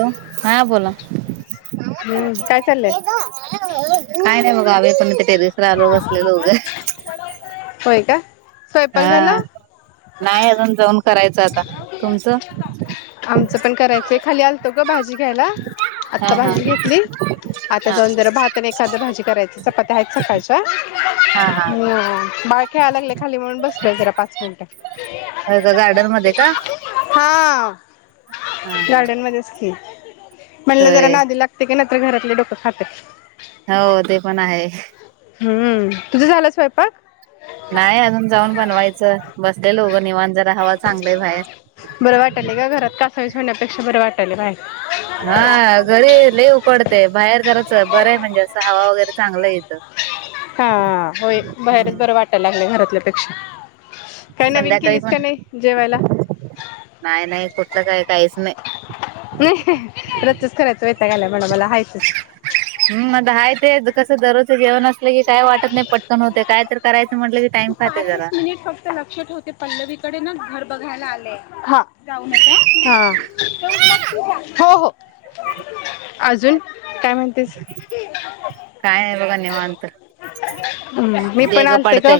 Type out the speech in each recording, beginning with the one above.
हो हा बोला काय हम्म काय चाललंय नाही बघा आ पण ते टेरिसर आलो बसलेलंो होय का स्वयंपाक झाला हा नायंतवन आमचं पण करायचंय खाली आलतो ग भाजी घ्यायला हा आता हा भाजी घेतली आता हा. जाऊन जरा भातने एखाद भाजी करायची चपात्या आहेत सकाळच्या हा हा बा ह अलाग खाली म्हणून बसल जरा पाच मिनिटं ब का हा हा गार्डन मच की म्हणलं जरा होय. नादी लागते की घरातले डोकं खातात हो ते पण आहे हम्म तुझं झालं स्वयंपाक नाही अजून जाऊन बनवायचं बसलेलो उग निवांत जरा हवा चांगली आहे बाहेर बरं चांगली बाहेर हा घरी लय उकडते बाहेर जरांस बरं आहे म्हणजे अस हवा वगैरे चांगलं येतं हा होय बाहेरच बरं हम्म वाटायला घरातल्यापेक्षा काय नवीन संध्याकाळी केलीस पण का नाही जेवायला नाही नाही कुठलं काय काहीच नाही. वैताग आलाय म्हणा मला हायचच. हम् मग हाय तेच कस दररोज जेवन अस की काय तू कडे घर बघायला आलेय हा हा हो हो अजून काय नाही बघा निवांत हम् मी पण देग आलते ग पडतय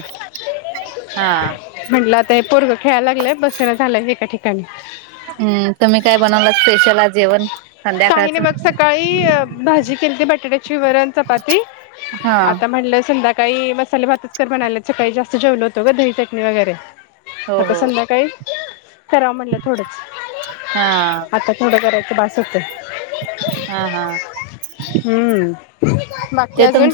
हा. म्हंटलं आता पोरग खेळायला लागलंय बसना झालंय हे या ठिकाणी हम्म तुम्ही काय बनवला स्पेशल आज जेवण काही संध्याकाळच नाही बघ सकाळी भाजी केलती बटाट्याची वरण, चपाती संध्याकाळी, मसाले भातच कर म्हणाल्यात सकाळी जास्त जेवलो होतो ग दही, चटणी वगैरे हो आता हो संध्याकाळी कराव म्हणलं हा थोडंच आता थोडं करायच ते बास होतय. हा हा. हम्म बाकी ते अजून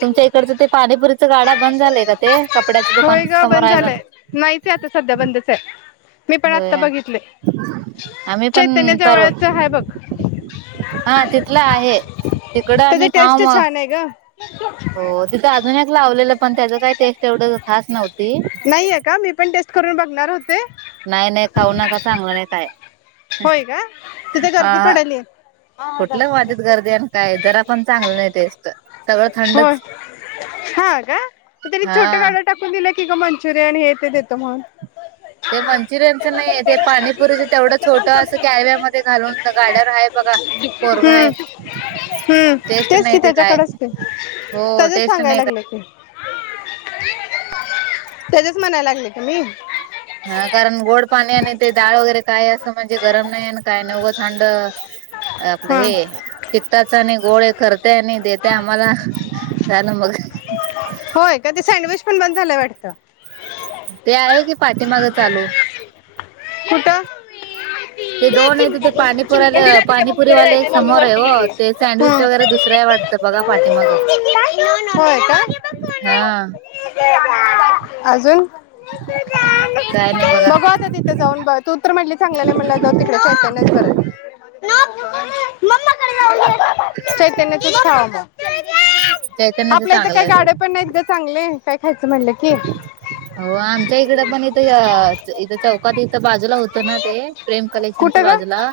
तुमच्या इकडचं ते पाणीपुरीच गाडा बंद झालाय का ते कपड्याच्या दुकान होय ग समोर बंद आहे बघ, झालंय नाहीच आहे आता सध्या बंदच आहे मी पण हो आत्ता बघितले आम्ही पण चैतन्य पर जवळच आहे बघ हा तिथलं आहे तिकडं त्याची आम्ही खाऊ टेस्ट मग छान आहे ग हो तिथे अजून एक लावलेलं पण त्याच काही टेस्ट एवढ खास नव्हती नाहीये का मी पण टेस्ट करून बघणार होते नाही नाही खाऊ नका चांगलं नाही काय. होय का तिथे गर्दी हा पडली कुठलं माझीत गर्दी आणि काय जरा पण चांगलं नाही टेस्ट सगळं थंडच हा कानी छोट हा गाड्या टाकून क का म्हण ते मंचुरियनच नाही ते पाणीपुरीच तेवढंच. छोट असं कॅरव्या म घालून गाडर आहे बघा हम्म कोरगय हम्म टेस्ट तेच की नाही ते काय त्याच्याकडच की हो त्याच्याच टेस्ट नाही सांगायला काय. लागले की त्याच्याच म्हणायला लागले का मी हा कारण गोड पाणी आणि ते डाळ वगैरे काय असं म्हणजे गरम नाही आणि काय नाही उग थंड आपलं हा हे तिखटाचं आणि गोड एक करते आणि देत आम्हाला झालं मग. होय का ते सँडविच पण बंद झालंय वाटतं. ते आहे कि पाठीमाग चालू. कुठं ते ये दोन आहे चिमटा तिथे घे चिमटा पाणीपुराला तिला तुझ्या पाणीपुरी मम्मीकडे वाले जायचंय एक मम्मी समोर आहे वरती हो गेली ते सँडविच हं. वगैरे दुसरं वाटतं बघा पाठीमाग होय का? हा. अजून? काय नाही बघा बघू आता तिथे जाऊन बघ तु तर म्हणले चांगलं म्हणल्यावर जाऊ तिकडे चैतन्यच बरं. चैतन्याच खावं मग चैतन्याच आपल्या इथं चांगलं काही आहे हो. गाड्या पण नाहीत ग चांगले. काय खायचं म्हणलं की हो आमच्या इकडे पण इथं इथं चौकात इथं बाजूला होत ना ते प्रेम कलेक्शनच्या कुठं ग बाजूला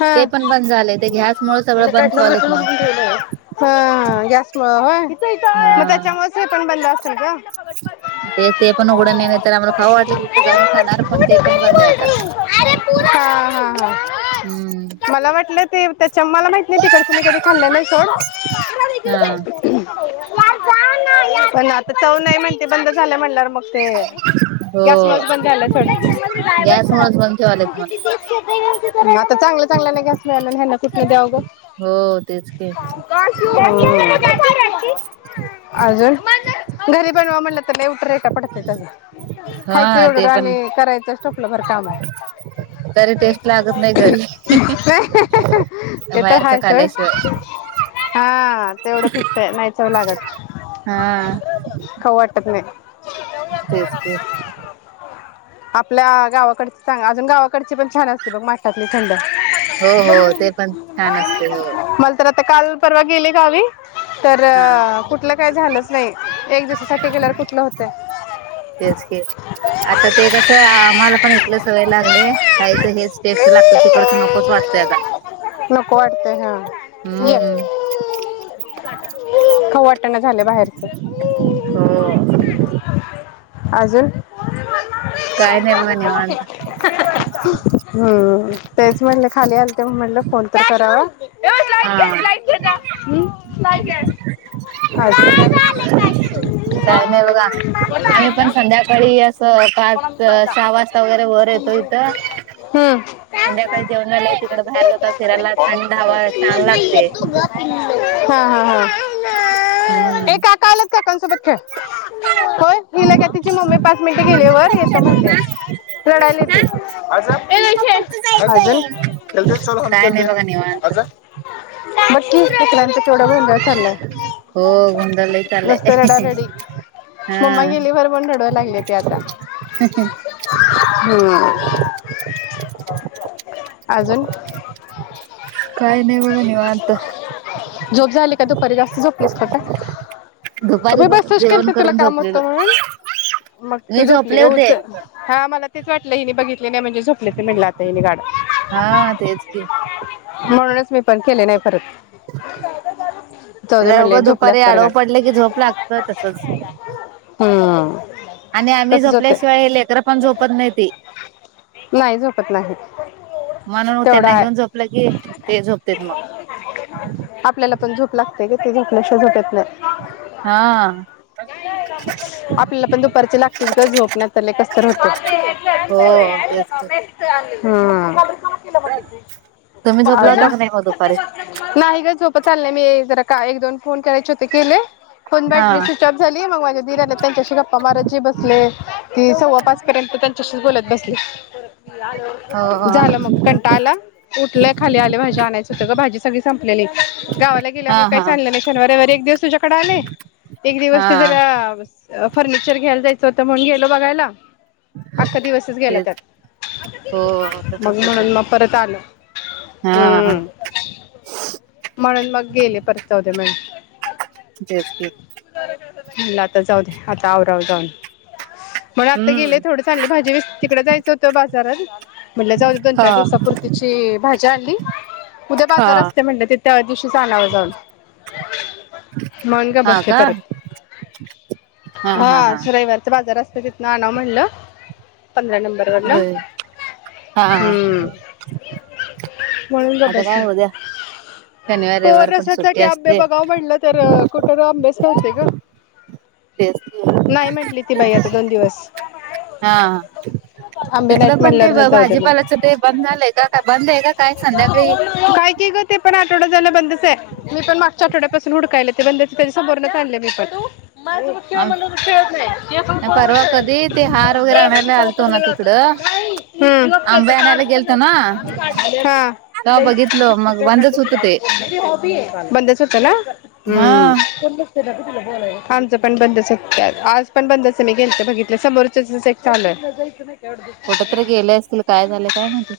हा ते पण बंद झाले ते गॅस मुळे सगळं याने काय बंद ठेवालेत संघटन म्हण. ह होय. मग हा. त्याच्यामुळे हे पण बंद असेल ग. ते ते पण उघडं नाही नाही तर आम्हाला खाऊ वाटलं की तिथं जाऊन खाणार पण ते पण बंद आहे आता. हम्म. मला वाटलं ते चमाला माहित नाही तिकडचं मी कधी खाल्लेलं नाही सोड हा पण आता चव नाही म्हणते बंद झालं म्हणल्या मग ते हो गॅस मुळे बंद झालंय सोड. गॅस रा मुळच बंद ठेवालेत म्हण. म्हणजे म्हणजे [inaudible] [inaudible] चांगल्या चांगल्या गॅस मिळेना ह्यांना कुठून द्याव ग हो तेच की अजून घरी बनवा म्हटलं लय उटारे पडतेत हा खायचं ते एवढं पण आणि करायचं टोपल भर. ते तरी टेस्ट लागत नाही घरी तर बाहेरच आहे सोड. खाल्याशिवाय [unintelligible] हा तेवढं पिकतंय नाही त चव लागच हा टतं नाय. तेच कि [unintelligible] आपल्या गावा कड अजून गावाकडची पण छान असते बघ, माठातली थंड. हो-हो ते पण छान असते, हो. मला तर आता काल परवा गेले गावी तर हा अ कुठलं काही झालंच नाही. एक दिवसासाठी गेल्यावर कुठलं होतंय. तेच कि, आता ते कसं, आम्हाला पण इतलं सवय लागले, खायच हेच टेस्ट लागत, तिकडच नकोच वाटतय आता, नको वाटतंय हा ये हम् खाऊ वाटणं झाले बाहेरचं हो. अजून [unintelligible] काय नाही बघा निवांत. [unintelligible] हम्म तेच म्हण ले खाली आलते, म्हणलं फोन तर करावा. हा काय नाही बघा आम्ही पण संध्याकाळी [unintelligible] ता वगैरे वर येतो इथं. हम्म संध्याकाळी जेवण झाल्यावर तिकडे बाहेर जाता फिरायला थंड हवा छान मम्मा लागते. येतो ग पिल्लू हा हा हा. ए, हम्म. काका आल्यात काकांसोबत खेळ, होय हीला घ्या तिची मम्मी पाच मिनिट गेली वर येतो म्हणल्या. रडायली ती, काय नाही बघा निवांत [unintelligible] [inaudible] बकी लेकरांचा केवढं [unintelligible] चालंलाय. हो गोंधळ लय चाललाय, रडारडी [unintelligible] हा. मम्मा गेलीवर पण रडवायला हम् [unintelligible] अजून [unintelligible] काही नाही बघा निवांत. झोप झाली का? दुपारी जास्त झोपलीस का काय? दुपारी बघ [unintelligible] केल जेवण ते तुला करून काम होत झोपलेलो म्हणून, मग तू मी झोपली झोपले उच होते. हा मला तेच वाटलं हिने बघितले नाही म्हणजे झोपले [unintelligible] म्हणलं आता हेनी गाड. हा तेच की. म्हणूनच मी पण केले नाही. परत जाऊ दे म्हणले [unintelligible] झोपले दुपारी असणार आडव गाड पडलं की झोप लागत्या तसचं. हम्म आणि आम्ही तसंच होते झोपल्याशिवाय लेकर पण झोपत नाई ती नाही झोपत नाही म्हणून तेवढं त्यांना आहे घेऊन झोपलं की ते झोपतेत मग. तू झोपल्याशिवाय झोपत लं हा आपल्याला पण दुपारचं लागतीस गं झोप ना कस्तर होते. हो तेच की. हं अं. तुम्ही झोपला होता आजून का नाही मग दुपारी? नाही गं झोप आली नाई मी जरा काय एक दोन फोन करायचे होते केले? फोन हा. बॅटरी स्विचऑफ झाली मग माझे दिर आलेत त्यांच्याशी गप्पा मारत जे बसलो कि सव्वा पाच पर्यंत त्यांच्याशीच बोलत बसले. हो झालं मग कंटाळ आला उठलंत खाली आलोय भाजी आणायचं होत गं भाजी सगळी संपलेली. गावाला हा गेल्यामुळे काय हा चाल नाई शनिवार रविवारी एक दिवस तुझ्याकडं आलय. एक दिवस हा ते जरा आवस फर्निचर घ्याल जायाचं होत म्हणून गे [unintelligible] बघायला. अख्खा दिवसच गेला त्यात तेच हो तसच मग होतय म्हणून म परत आलो हा हम्म. म्हणून मग गेले परत जाऊदे म्हटलं. [inaudible] मला आता जाऊ द्या, आता आवराव जाऊन. मला आता गेलं हम्म थोड चांगली भाजी [unintelligible] तिकड जायाचं होतं बास. [inaudible] म्हनल जाऊ द्या दोन हा चार दिवसा पूरतीची भाजी जाली. उद्या हा बाजार असत्यय म्हनल ति त्या दिवशीच अनाव जाऊन. ह [inaudible] म्हणून गप्प हा बसते का परत हा आज रविवारचा बाजार अस तिथनं आणा म्हनल पंधरा नंबर वरनं होय हा हम्म म्हणून गब आता बसले. काय उद्या शनिवार हो रविवार पण सुट्टी रसासाठी आंबे असते बघाव म्हणलं तर, कुठवर आंबेच नव्हते ग. तेच ते नाही हा.. म्हटली ती बाई आता दोन दिवस हा.. आंबे तिथलं नाहीत पण ते म्हणल्यावर मग जाऊ दे म्हटलं भाजीपालाचं ते बंद झालंय का? का बंद आहे का काय संध्याकाळी? आठवड्या झालं बंदच हाय, मी पण मागच्या आठवड्यापासून हुडकायले ते बंदच. त्याच्या समोरनेच आणले मी पण. माझ्या सोबत खेळ म्हणल आम्ही तर खेळत नाही, तिच्या परवा कधी ते हार वगैरे आणायला सोबत आलतो ना बरोबर तिकडं आंबे आणायला खेळतो. गेलतो ना तेव्हा बघितलो मग बंदच [unintelligible] होत ते ती हॉबी आहे, बंदच होत ना, हम्म. हा आमचं पण बंद होत त्यावेळेला आज. पण बंदच हाय, मी गेलतो बघितलं समोर. सिझनेटैप चालू आहे. कुठ तरी गेले असतील काय झाले काय माहिती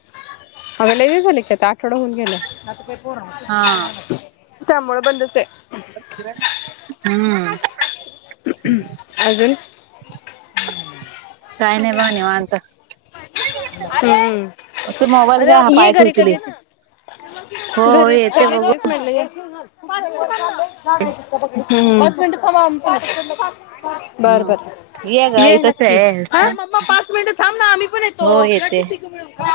अग लई दिवस झाल की आता आठवडा होऊन गेले. म [unintelligible] हा होय [unintelligible] त्यामुळ बंदच हाय. क-किरण हम्म. [inaudible] हम्म. काय नाही बघ निवांत. हम्म. ते मोबाईल घ्या हा ये पाय घरी ठेवतील कधी हे. येते हो येते बघू. काय बोललो [unintelligible] काय माहित अता बघूया. हम्म पाच मिनट थांबवा आम्ही पा हम् येग इथच हाय. अरे मम्मा पाच मिनिटं थांब ना आम्ही पण येतो हो म येते ति तिघ मिळून खाऊ.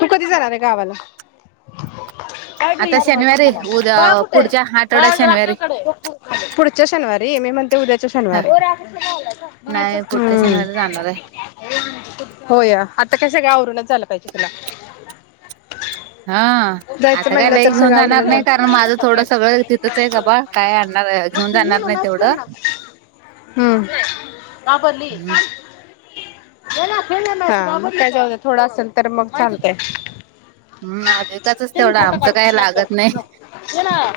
तू कधी जाणार आहे गावाला? आता शनिवारी उद्या बाळ कुठे आहे? पुढच्या आठवड्यात बाळ जरा शनिवारी [unintelligible] कडे आहे. पुढच्या शनिवारी? मी म्हणते उद्याच्या हा शनिवारी. नाही पुढच्या हम्म शनिवारी जाणार आहे होय आता काय सगळे आप आवरूनच जायला पाहिजे तुला. हा जायचं आता काय म्हणलं लई तर घेऊन सगळं जाणार आवरूनच नाही कारण झालं माझं थोडं सगळं तिथंच आहे बाबा काय आणणार घेऊन ये जाणार ना नाही मॅच कर तेवढं ना हम्म हा बोलली. हम्म कान [unintelligible] हां मग काय जाऊदे थोडं असेल तर मग चालतंय. हम्म [unintelligible] ते मी तेवढं फोटो आमचं काढ काय स्नॅप लागत काढ नाही. नको ये ना